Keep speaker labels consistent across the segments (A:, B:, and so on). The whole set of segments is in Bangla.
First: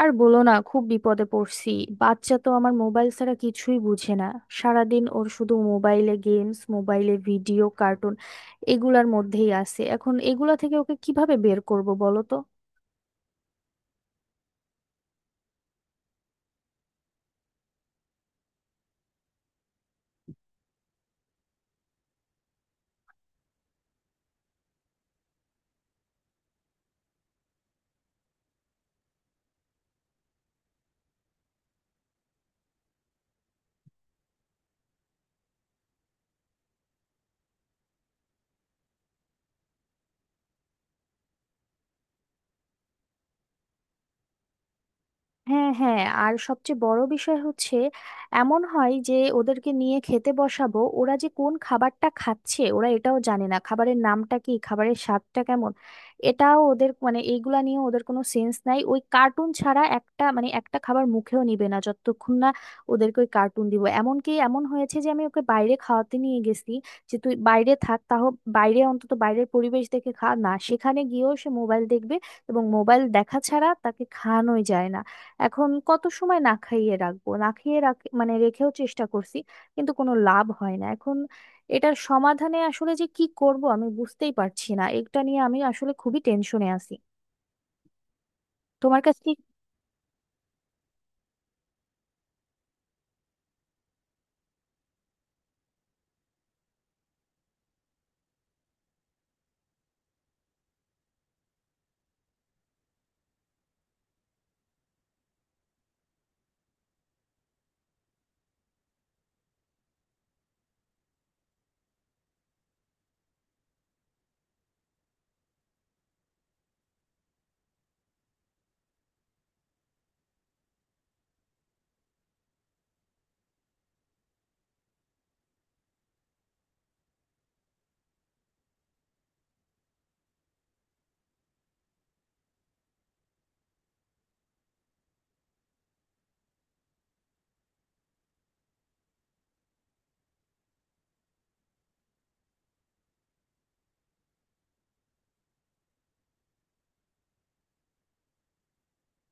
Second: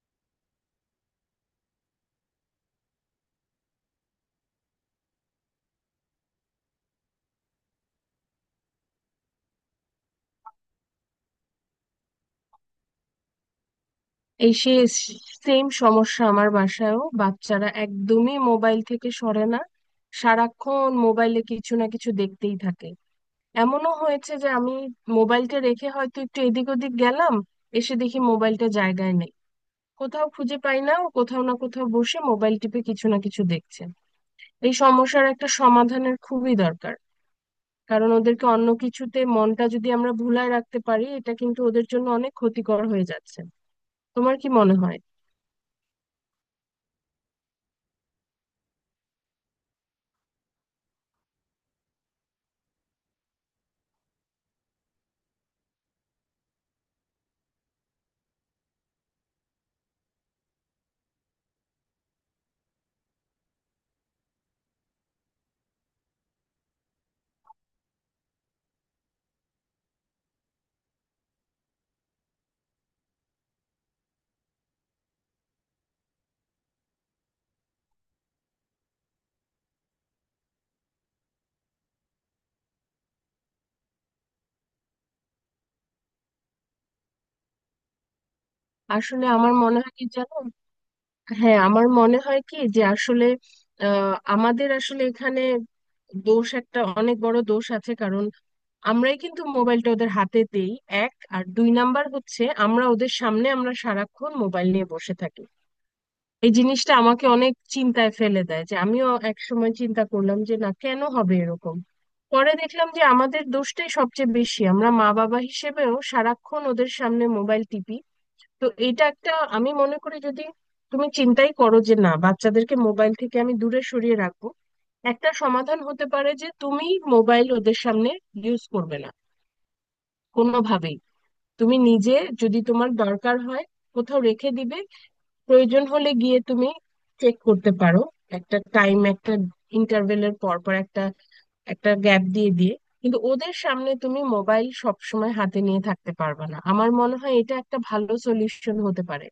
A: আর বলো না, খুব বিপদে পড়ছি। বাচ্চা তো আমার মোবাইল ছাড়া কিছুই বুঝে না। সারাদিন ওর শুধু মোবাইলে গেমস, মোবাইলে ভিডিও, কার্টুন এগুলার মধ্যেই আছে। এখন এগুলা থেকে ওকে কিভাবে বের করব বলো তো।
B: এই সে সেম সমস্যা, আমার বাসায়ও বাচ্চারা একদমই মোবাইল থেকে সরে না। সারাক্ষণ মোবাইলে কিছু না কিছু দেখতেই থাকে। এমনও হয়েছে যে আমি মোবাইলটা রেখে হয়তো একটু এদিক ওদিক গেলাম, এসে দেখি মোবাইলটা জায়গায় নেই, কোথাও খুঁজে পাই না। ও কোথাও না কোথাও বসে মোবাইল টিপে কিছু না কিছু দেখছে। এই সমস্যার একটা সমাধানের খুবই দরকার, কারণ ওদেরকে অন্য কিছুতে মনটা যদি আমরা ভুলায় রাখতে পারি, এটা কিন্তু ওদের জন্য অনেক ক্ষতিকর হয়ে যাচ্ছে। তোমার কি মনে হয়?
A: হ্যাঁ, হ্যাঁ, আর সবচেয়ে বড় বিষয় হচ্ছে, এমন হয় যে ওদেরকে নিয়ে খেতে বসাবো, ওরা যে কোন খাবারটা খাচ্ছে ওরা এটাও জানে না, খাবারের নামটা কি, খাবারের স্বাদটা কেমন। এটাও ওদের, মানে এইগুলা নিয়ে ওদের কোনো সেন্স নাই। ওই কার্টুন ছাড়া একটা, মানে একটা খাবার মুখেও নিবে না যতক্ষণ না ওদেরকে ওই কার্টুন দিব। এমনকি এমন হয়েছে যে আমি ওকে বাইরে খাওয়াতে নিয়ে গেছি, যে তুই বাইরে থাক তাহলে, বাইরে অন্তত বাইরের পরিবেশ দেখে খা না, সেখানে গিয়েও সে মোবাইল দেখবে এবং মোবাইল দেখা ছাড়া তাকে খাওয়ানোই যায় না। এখন কত সময় না খাইয়ে রাখবো, না খাইয়ে রাখ, মানে রেখেও চেষ্টা করছি, কিন্তু কোনো লাভ হয় না। এখন এটার সমাধানে আসলে যে কি করব আমি বুঝতেই পারছি না, এটা নিয়ে আমি আসলে খুবই টেনশনে আছি। তোমার
B: আসলে
A: কাছে...
B: আমার মনে হয় কি জানো, হ্যাঁ আমার মনে হয় কি যে আসলে আমাদের আসলে এখানে দোষ, একটা অনেক বড় দোষ আছে। কারণ আমরাই কিন্তু মোবাইলটা ওদের হাতে দেই। এক আর দুই নাম্বার হচ্ছে, আমরা ওদের সামনে আমরা সারাক্ষণ মোবাইল নিয়ে বসে থাকি। এই জিনিসটা আমাকে অনেক চিন্তায় ফেলে দেয়। যে আমিও এক সময় চিন্তা করলাম যে না, কেন হবে এরকম? পরে দেখলাম যে আমাদের দোষটাই সবচেয়ে বেশি, আমরা মা বাবা হিসেবেও সারাক্ষণ ওদের সামনে মোবাইল টিপি। তো এটা একটা, আমি মনে করি যদি তুমি চিন্তাই করো যে না, বাচ্চাদেরকে মোবাইল থেকে আমি দূরে সরিয়ে রাখবো, একটা সমাধান হতে পারে যে তুমি মোবাইল ওদের সামনে ইউজ করবে না, কোনোভাবেই। তুমি নিজে যদি তোমার দরকার হয়, কোথাও রেখে দিবে, প্রয়োজন হলে গিয়ে তুমি চেক করতে পারো। একটা টাইম, একটা ইন্টারভেলের পর পর, একটা একটা গ্যাপ দিয়ে দিয়ে। কিন্তু ওদের সামনে তুমি মোবাইল সব সময় হাতে নিয়ে থাকতে পারবে না। আমার মনে হয় এটা একটা ভালো সলিউশন হতে পারে।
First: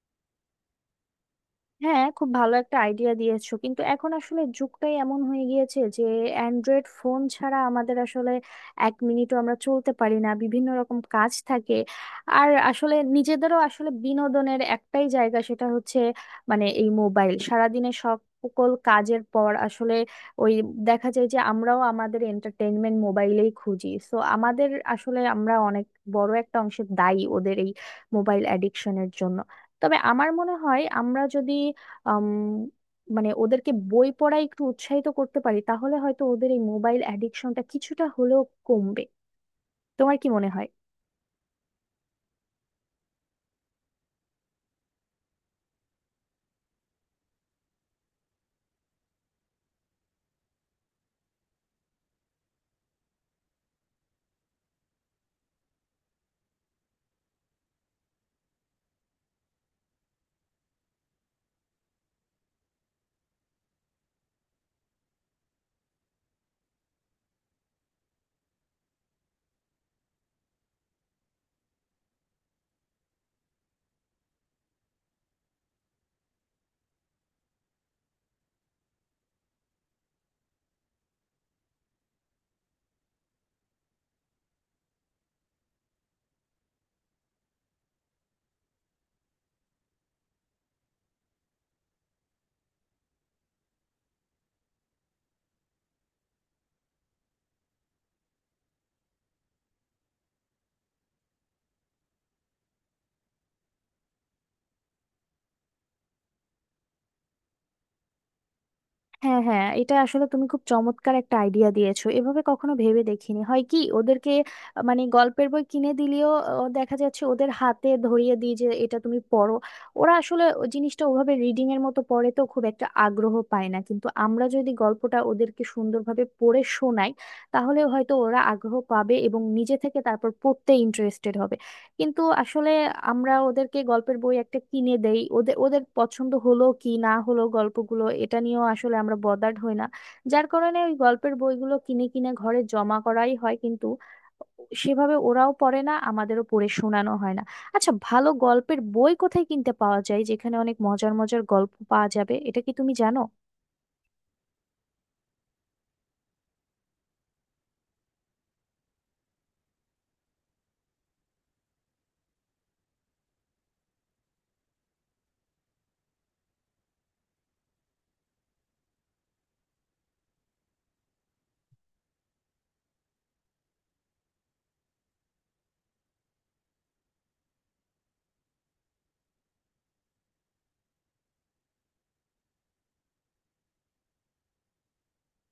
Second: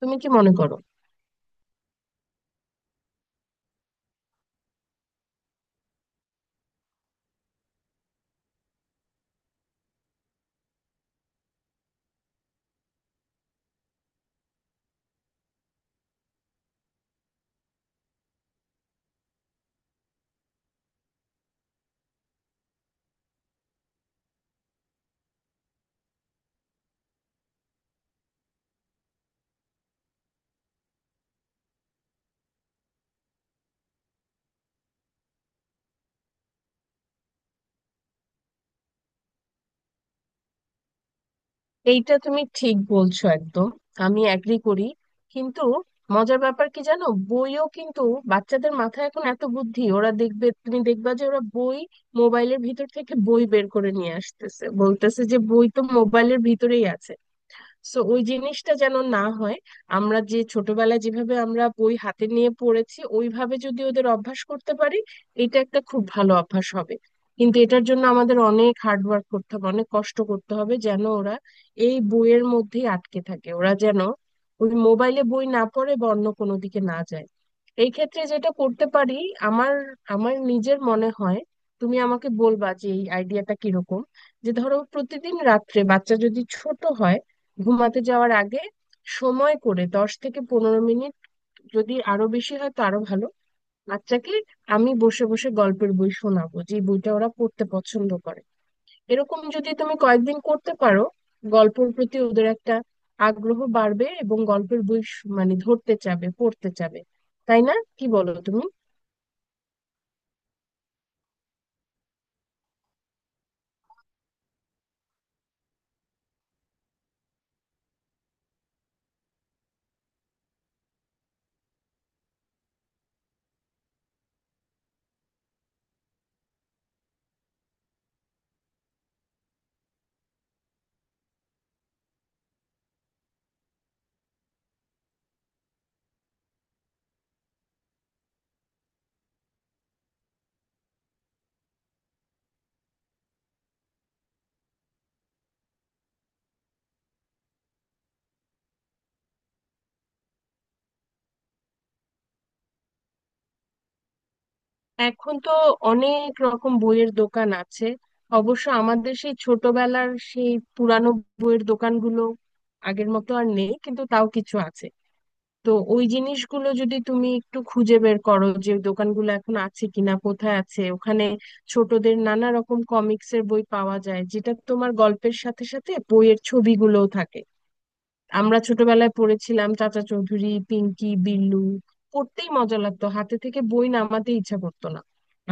B: তুমি কি মনে করো?
A: হ্যাঁ, খুব ভালো একটা আইডিয়া দিয়েছো, কিন্তু এখন আসলে যুগটাই এমন হয়ে গিয়েছে যে অ্যান্ড্রয়েড ফোন ছাড়া আমাদের আসলে 1 মিনিটও আমরা চলতে পারি না, বিভিন্ন রকম কাজ থাকে। আর আসলে নিজেদেরও আসলে বিনোদনের একটাই জায়গা, সেটা হচ্ছে মানে এই মোবাইল। সারাদিনে সব সকল কাজের পর আসলে ওই দেখা যায় যে আমরাও আমাদের এন্টারটেইনমেন্ট মোবাইলেই খুঁজি। সো আমাদের আসলে আমরা অনেক বড় একটা অংশে দায়ী ওদের এই মোবাইল অ্যাডিকশনের জন্য। তবে আমার মনে হয় আমরা যদি আম, মানে ওদেরকে বই পড়ায় একটু উৎসাহিত করতে পারি তাহলে হয়তো ওদের এই মোবাইল অ্যাডিকশনটা কিছুটা হলেও কমবে। তোমার কি মনে হয়?
B: এইটা তুমি ঠিক বলছো একদম, আমি এগ্রি করি। কিন্তু মজার ব্যাপার কি জানো, বইও কিন্তু, বাচ্চাদের মাথায় এখন এত বুদ্ধি, ওরা দেখবে, তুমি দেখবা যে ওরা বই মোবাইলের ভিতর থেকে বই বের করে নিয়ে আসতেছে, বলতেছে যে বই তো মোবাইলের ভিতরেই আছে। সো ওই জিনিসটা যেন না হয়। আমরা যে ছোটবেলায় যেভাবে আমরা বই হাতে নিয়ে পড়েছি, ওইভাবে যদি ওদের অভ্যাস করতে পারি, এটা একটা খুব ভালো অভ্যাস হবে। কিন্তু এটার জন্য আমাদের অনেক হার্ড ওয়ার্ক করতে হবে, অনেক কষ্ট করতে হবে যেন ওরা এই বইয়ের মধ্যেই আটকে থাকে, ওরা যেন ওই মোবাইলে বই না পড়ে বা অন্য কোনো দিকে না যায়। এই ক্ষেত্রে যেটা করতে পারি, আমার আমার নিজের মনে হয়, তুমি আমাকে বলবা যে এই আইডিয়াটা কিরকম, যে ধরো প্রতিদিন রাত্রে বাচ্চা যদি ছোট হয়, ঘুমাতে যাওয়ার আগে সময় করে 10 থেকে 15 মিনিট, যদি আরো বেশি হয় তো আরো ভালো, বাচ্চাকে আমি বসে বসে গল্পের বই শোনাবো, যে বইটা ওরা পড়তে পছন্দ করে। এরকম যদি তুমি কয়েকদিন করতে পারো, গল্পের প্রতি ওদের একটা আগ্রহ বাড়বে এবং গল্পের বই মানে ধরতে চাবে, পড়তে চাবে। তাই না, কি বলো তুমি?
A: হ্যাঁ, হ্যাঁ, এটা আসলে তুমি খুব চমৎকার একটা আইডিয়া দিয়েছো, এভাবে কখনো ভেবে দেখিনি। হয় কি, ওদেরকে মানে গল্পের বই কিনে দিলেও দেখা যাচ্ছে ওদের হাতে ধরিয়ে দিই যে এটা তুমি পড়ো, ওরা আসলে ওই জিনিসটা ওভাবে রিডিং এর মতো পড়ে তো খুব একটা আগ্রহ পায় না। কিন্তু আমরা যদি গল্পটা ওদেরকে সুন্দরভাবে পড়ে শোনাই তাহলে হয়তো ওরা আগ্রহ পাবে এবং নিজে থেকে তারপর পড়তে ইন্টারেস্টেড হবে। কিন্তু আসলে আমরা ওদেরকে গল্পের বই একটা কিনে দেই, ওদের ওদের পছন্দ হলো কি না হলো গল্পগুলো, এটা নিয়েও আসলে আমরা বদার্ড হই না। যার কারণে ওই গল্পের বইগুলো কিনে কিনে ঘরে জমা করাই হয় কিন্তু সেভাবে ওরাও পড়ে না, আমাদেরও পড়ে শোনানো হয় না। আচ্ছা, ভালো গল্পের বই কোথায় কিনতে পাওয়া যায় যেখানে অনেক মজার মজার গল্প পাওয়া যাবে, এটা কি তুমি জানো?
B: এখন তো অনেক রকম বইয়ের দোকান আছে। অবশ্য আমাদের সেই ছোটবেলার সেই পুরানো বইয়ের দোকানগুলো আগের মতো আর নেই, কিন্তু তাও কিছু আছে। তো ওই জিনিসগুলো যদি তুমি একটু খুঁজে বের করো যে ওই দোকানগুলো এখন আছে কিনা, কোথায় আছে, ওখানে ছোটদের নানা রকম কমিক্সের বই পাওয়া যায়, যেটা তোমার গল্পের সাথে সাথে বইয়ের ছবিগুলোও থাকে। আমরা ছোটবেলায় পড়েছিলাম চাচা চৌধুরী, পিঙ্কি, বিল্লু। পড়তেই মজা লাগতো, হাতে থেকে বই নামাতে ইচ্ছা করতো না।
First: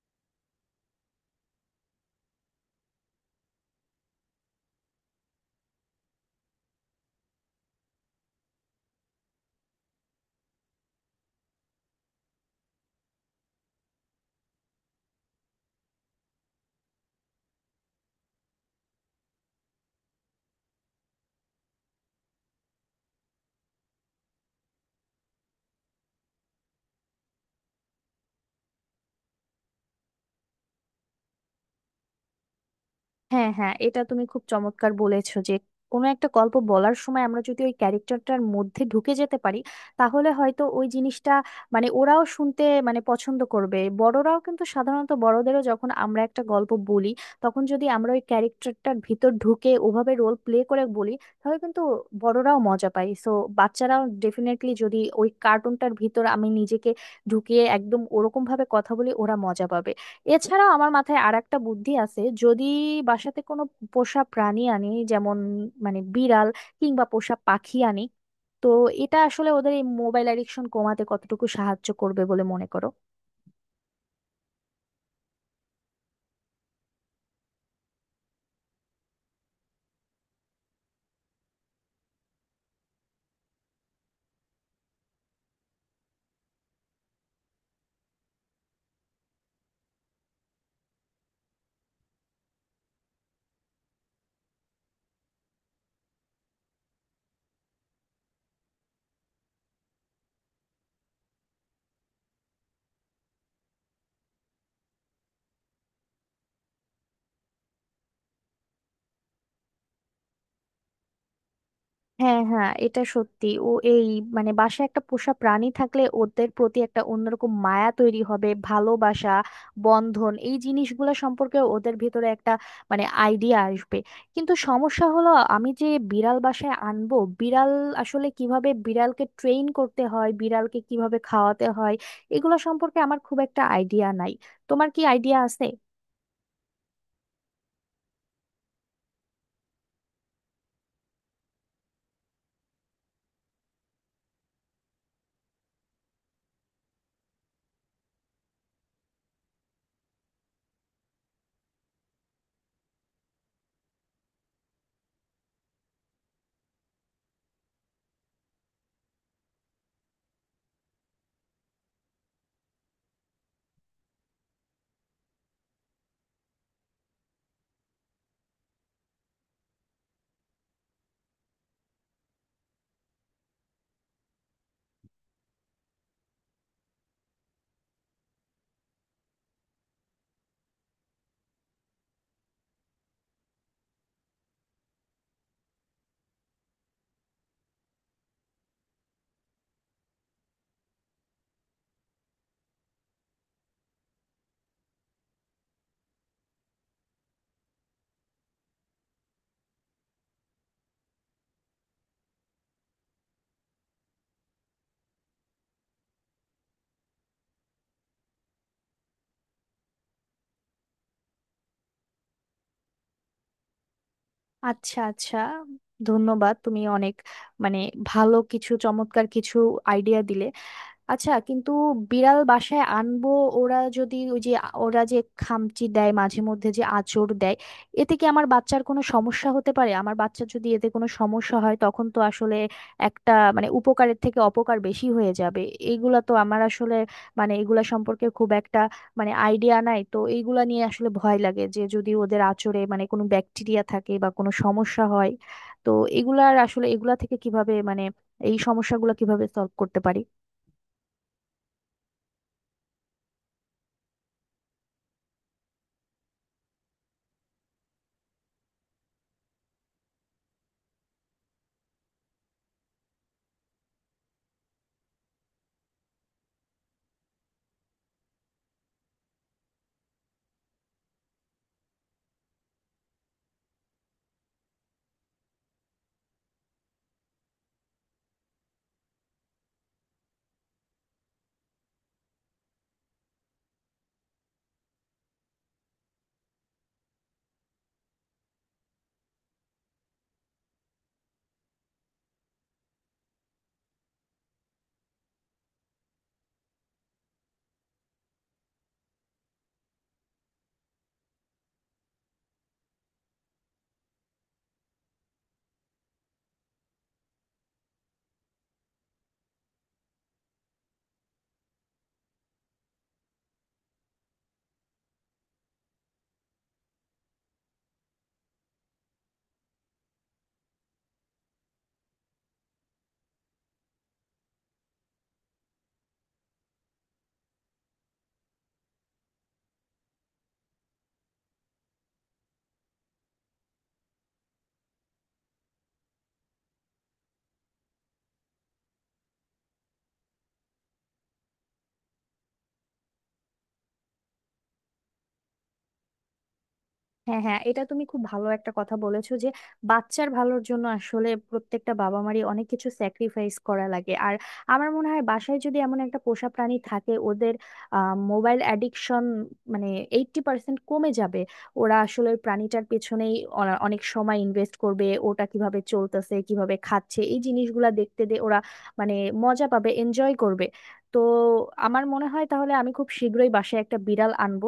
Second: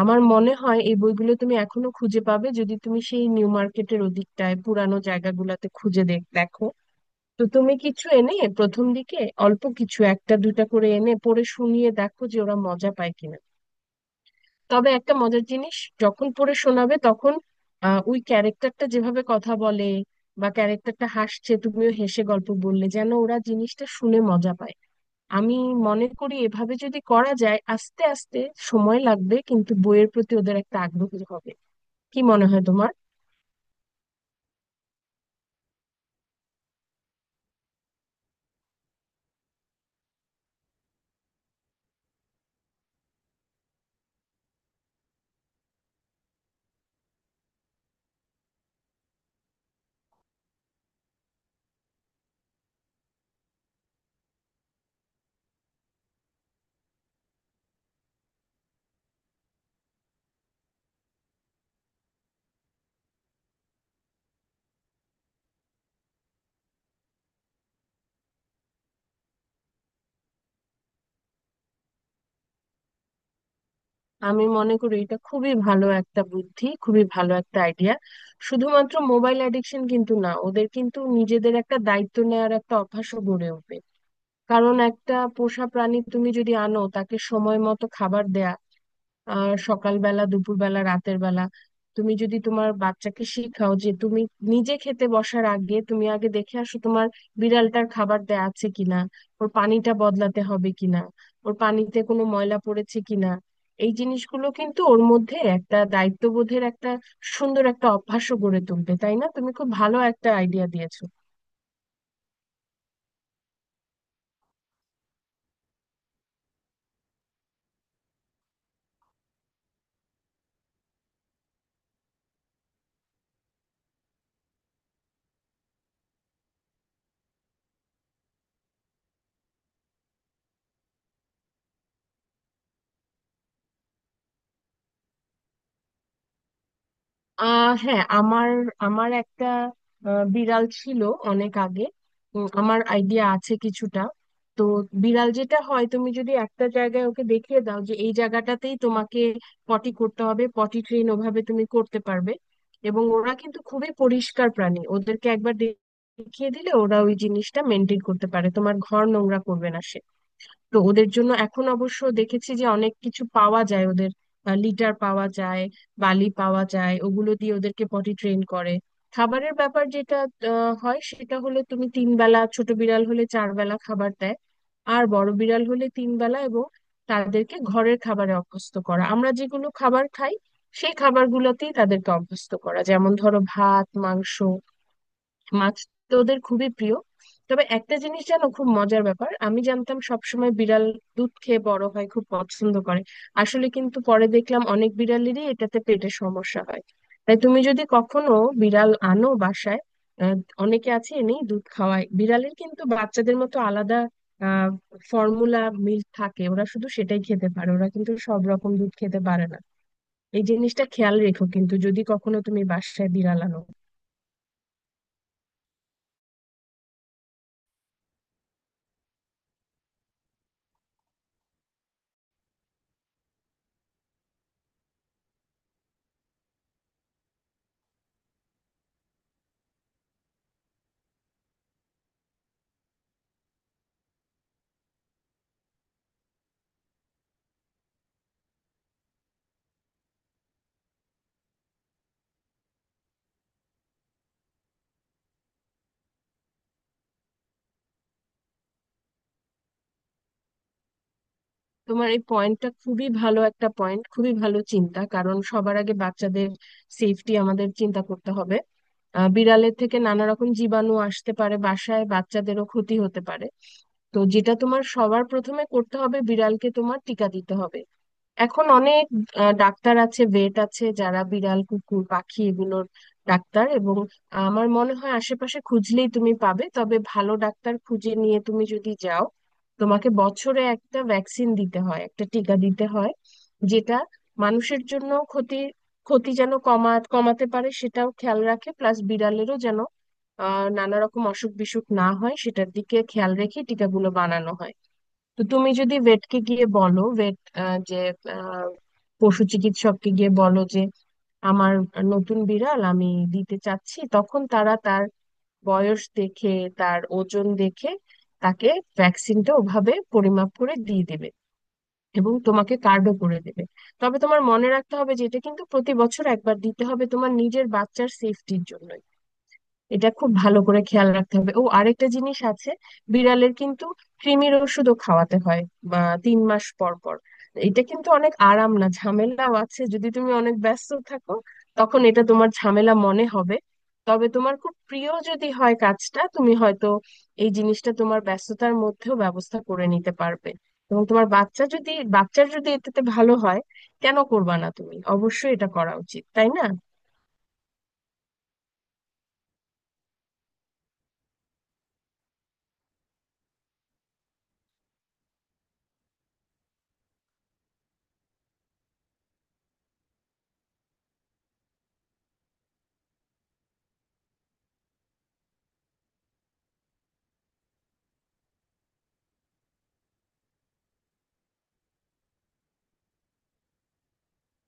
B: আমার মনে হয় এই বইগুলো তুমি এখনো খুঁজে পাবে যদি তুমি সেই নিউ মার্কেটের ওদিকটায় পুরানো জায়গাগুলোতে খুঁজে দেখো। তো তুমি কিছু এনে, প্রথম দিকে অল্প কিছু, একটা দুইটা করে এনে পড়ে শুনিয়ে দেখো যে ওরা মজা পায় কিনা। তবে একটা মজার জিনিস, যখন পড়ে শোনাবে তখন, ওই ক্যারেক্টারটা যেভাবে কথা বলে বা ক্যারেক্টারটা হাসছে, তুমিও হেসে গল্প বললে যেন ওরা জিনিসটা শুনে মজা পায়। আমি মনে করি এভাবে যদি করা যায়, আস্তে আস্তে সময় লাগবে, কিন্তু বইয়ের প্রতি ওদের একটা আগ্রহ হবে। কি মনে হয় তোমার?
A: হ্যাঁ, হ্যাঁ, এটা তুমি খুব চমৎকার বলেছো যে কোনো একটা গল্প বলার সময় আমরা যদি ওই ক্যারেক্টারটার মধ্যে ঢুকে যেতে পারি তাহলে হয়তো ওই জিনিসটা, মানে ওরাও শুনতে মানে পছন্দ করবে। বড়রাও কিন্তু সাধারণত, বড়দেরও যখন আমরা একটা গল্প বলি, তখন যদি আমরা ওই ক্যারেক্টারটার ভিতর ঢুকে ওভাবে রোল প্লে করে বলি, তাহলে কিন্তু বড়রাও মজা পায়। সো বাচ্চারাও ডেফিনেটলি, যদি ওই কার্টুনটার ভিতর আমি নিজেকে ঢুকিয়ে একদম ওরকম ভাবে কথা বলি, ওরা মজা পাবে। এছাড়াও আমার মাথায় আর একটা বুদ্ধি আছে, যদি বাসাতে কোনো পোষা প্রাণী আনি, যেমন মানে বিড়াল কিংবা পোষা পাখি আনি, তো এটা আসলে ওদের এই মোবাইল অ্যাডিকশন কমাতে কতটুকু সাহায্য করবে বলে মনে করো?
B: আমি মনে করি এটা খুবই ভালো একটা বুদ্ধি, খুবই ভালো একটা আইডিয়া। শুধুমাত্র মোবাইল অ্যাডিকশন কিন্তু না, ওদের কিন্তু নিজেদের একটা দায়িত্ব নেওয়ার একটা অভ্যাসও গড়ে উঠবে। কারণ একটা পোষা প্রাণী তুমি যদি আনো, তাকে সময় মতো খাবার দেয়া, সকালবেলা, দুপুরবেলা, রাতের বেলা। তুমি যদি তোমার বাচ্চাকে শিখাও যে তুমি নিজে খেতে বসার আগে তুমি আগে দেখে আসো তোমার বিড়ালটার খাবার দেয়া আছে কিনা, ওর পানিটা বদলাতে হবে কিনা, ওর পানিতে কোনো ময়লা পড়েছে কিনা, এই জিনিসগুলো কিন্তু ওর মধ্যে একটা দায়িত্ববোধের একটা সুন্দর একটা অভ্যাসও গড়ে তুলবে। তাই না, তুমি খুব ভালো একটা আইডিয়া দিয়েছো।
A: হ্যাঁ, হ্যাঁ, এটা সত্যি। ও এই মানে বাসায় একটা পোষা প্রাণী থাকলে ওদের প্রতি একটা অন্যরকম মায়া তৈরি হবে, ভালোবাসা, বন্ধন, এই জিনিসগুলো সম্পর্কে ওদের ভিতরে একটা মানে আইডিয়া আসবে। কিন্তু সমস্যা হলো আমি যে বিড়াল বাসায় আনবো, বিড়াল আসলে কিভাবে বিড়ালকে ট্রেন করতে হয়, বিড়ালকে কিভাবে খাওয়াতে হয় এগুলো সম্পর্কে আমার খুব একটা আইডিয়া নাই। তোমার কি আইডিয়া আছে?
B: হ্যাঁ, আমার আমার একটা বিড়াল ছিল অনেক আগে। আমার আইডিয়া আছে কিছুটা। তো বিড়াল যেটা হয়, তুমি যদি একটা জায়গায় ওকে দেখিয়ে দাও যে এই জায়গাটাতেই তোমাকে পটি করতে হবে, পটি ট্রেন ওভাবে তুমি করতে পারবে। এবং ওরা কিন্তু খুবই পরিষ্কার প্রাণী, ওদেরকে একবার দেখিয়ে দিলে ওরা ওই জিনিসটা মেনটেন করতে পারে, তোমার ঘর নোংরা করবে না। তো ওদের জন্য এখন অবশ্য দেখেছি যে অনেক কিছু পাওয়া যায় ওদের, লিটার পাওয়া যায়, বালি পাওয়া যায়, ওগুলো দিয়ে ওদেরকে পটি ট্রেন করে। খাবারের ব্যাপার যেটা হয়, সেটা হলো তুমি 3 বেলা, ছোট বিড়াল হলে 4 বেলা খাবার দেয়, আর বড় বিড়াল হলে 3 বেলা। এবং তাদেরকে ঘরের খাবারে অভ্যস্ত করা, আমরা যেগুলো খাবার খাই সেই খাবারগুলোতেই তাদেরকে অভ্যস্ত করা, যেমন ধরো ভাত, মাংস, মাছ, তো ওদের খুবই প্রিয়। তবে একটা জিনিস জানো, খুব মজার ব্যাপার, আমি জানতাম সবসময় বিড়াল দুধ খেয়ে বড় হয়, খুব পছন্দ করে। আসলে কিন্তু পরে দেখলাম অনেক বিড়ালেরই এটাতে পেটের সমস্যা হয়। তাই তুমি যদি কখনো বিড়াল আনো বাসায়, আহ, অনেকে আছে এনেই দুধ খাওয়ায় বিড়ালের, কিন্তু বাচ্চাদের মতো আলাদা আহ ফর্মুলা মিল্ক থাকে, ওরা শুধু সেটাই খেতে পারে, ওরা কিন্তু সব রকম দুধ খেতে পারে না। এই জিনিসটা খেয়াল রেখো কিন্তু যদি কখনো তুমি বাসায় বিড়াল আনো।
A: আচ্ছা, আচ্ছা, ধন্যবাদ। তুমি অনেক মানে ভালো কিছু, চমৎকার কিছু আইডিয়া দিলে। আচ্ছা কিন্তু বিড়াল বাসায় আনবো, ওরা যদি ওই যে ওরা যে খামচি দেয়, মাঝে মধ্যে যে আঁচড় দেয়, এতে কি আমার বাচ্চার কোনো সমস্যা হতে পারে? আমার বাচ্চা যদি এতে কোনো সমস্যা হয় তখন তো আসলে একটা মানে উপকারের থেকে অপকার বেশি হয়ে যাবে। এইগুলা তো আমার আসলে, মানে এগুলা সম্পর্কে খুব একটা মানে আইডিয়া নাই তো এইগুলা নিয়ে আসলে ভয় লাগে, যে যদি ওদের আঁচড়ে মানে কোনো ব্যাকটেরিয়া থাকে বা কোনো সমস্যা হয়, তো এগুলার আসলে, এগুলা থেকে কিভাবে মানে এই সমস্যাগুলো কিভাবে সলভ করতে পারি?
B: তোমার এই পয়েন্টটা খুবই ভালো একটা পয়েন্ট, খুবই ভালো চিন্তা। কারণ সবার আগে বাচ্চাদের সেফটি আমাদের চিন্তা করতে হবে। বিড়ালের থেকে নানা রকম জীবাণু আসতে পারে বাসায়, বাচ্চাদেরও ক্ষতি হতে পারে। তো যেটা তোমার সবার প্রথমে করতে হবে, বিড়ালকে তোমার টিকা দিতে হবে। এখন অনেক ডাক্তার আছে, ভেট আছে, যারা বিড়াল, কুকুর, পাখি, এগুলোর ডাক্তার। এবং আমার মনে হয় আশেপাশে খুঁজলেই তুমি পাবে। তবে ভালো ডাক্তার খুঁজে নিয়ে তুমি যদি যাও, তোমাকে বছরে একটা ভ্যাকসিন দিতে হয়, একটা টিকা দিতে হয়, যেটা মানুষের জন্য ক্ষতি ক্ষতি যেন কমাতে পারে সেটাও খেয়াল রাখে। প্লাস বিড়ালেরও যেন নানা রকম অসুখ বিসুখ না হয় সেটার দিকে খেয়াল রেখে টিকাগুলো বানানো হয়। তো তুমি যদি ভেটকে গিয়ে বলো, ভেট যে আহ, পশু চিকিৎসককে গিয়ে বলো যে আমার নতুন বিড়াল, আমি দিতে চাচ্ছি, তখন তারা তার বয়স দেখে, তার ওজন দেখে তাকে ভ্যাকসিনটা ওভাবে পরিমাপ করে দিয়ে দেবে এবং তোমাকে কার্ডও করে দেবে। তবে তোমার মনে রাখতে হবে যে এটা কিন্তু প্রতি বছর একবার দিতে হবে, তোমার নিজের বাচ্চার সেফটির জন্য এটা খুব ভালো করে খেয়াল রাখতে হবে। ও আরেকটা জিনিস আছে, বিড়ালের কিন্তু কৃমির ওষুধও খাওয়াতে হয় বা 3 মাস পর পর। এটা কিন্তু অনেক আরাম না, ঝামেলাও আছে। যদি তুমি অনেক ব্যস্ত থাকো, তখন এটা তোমার ঝামেলা মনে হবে। তবে তোমার খুব প্রিয় যদি হয় কাজটা, তুমি হয়তো এই জিনিসটা তোমার ব্যস্ততার মধ্যেও ব্যবস্থা করে নিতে পারবে। এবং তোমার বাচ্চা যদি, বাচ্চার যদি এটাতে ভালো হয়, কেন করবা না? তুমি অবশ্যই এটা করা উচিত, তাই না?
A: হ্যাঁ, হ্যাঁ, এটা তুমি খুব ভালো একটা কথা বলেছো যে বাচ্চার ভালোর জন্য আসলে প্রত্যেকটা বাবা মারই অনেক কিছু স্যাক্রিফাইস করা লাগে। আর আমার মনে হয় বাসায় যদি এমন একটা পোষা প্রাণী থাকে ওদের মোবাইল অ্যাডিকশন, মানে 80% কমে যাবে। ওরা আসলে ওই প্রাণীটার পেছনেই অনেক সময় ইনভেস্ট করবে, ওটা কিভাবে চলতেছে, কিভাবে খাচ্ছে, এই জিনিসগুলা দেখতে দে ওরা, মানে মজা পাবে, এনজয় করবে। তো আমার মনে হয় তাহলে আমি খুব শীঘ্রই বাসায় একটা বিড়াল আনবো।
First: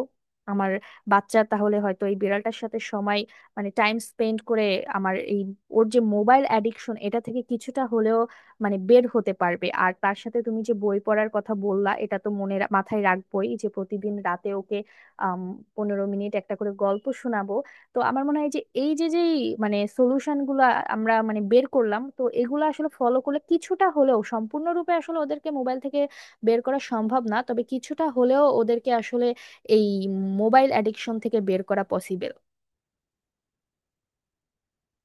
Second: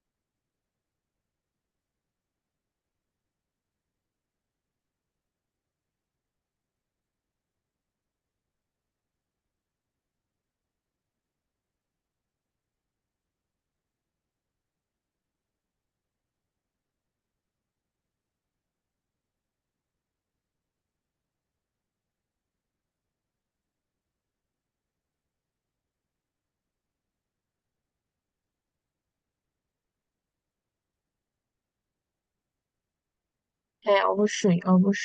A: আমার বাচ্চা তাহলে হয়তো এই বিড়ালটার সাথে সময়, মানে টাইম স্পেন্ড করে আমার এই ওর যে মোবাইল অ্যাডিকশন, এটা থেকে কিছুটা হলেও মানে বের হতে পারবে। আর তার সাথে তুমি যে বই পড়ার কথা বললা, এটা তো মনে মাথায় রাখবোই যে প্রতিদিন রাতে ওকে আম, 15 মিনিট একটা করে গল্প শোনাবো। তো আমার মনে হয় যে এই যে যে মানে সলিউশন গুলা আমরা মানে বের করলাম, তো এগুলো আসলে ফলো করলে কিছুটা হলেও, সম্পূর্ণরূপে আসলে ওদেরকে মোবাইল থেকে বের করা সম্ভব না, তবে কিছুটা হলেও ওদেরকে আসলে এই মোবাইল অ্যাডিকশন থেকে বের করা পসিবল।
B: হ্যাঁ, অবশ্যই অবশ্যই।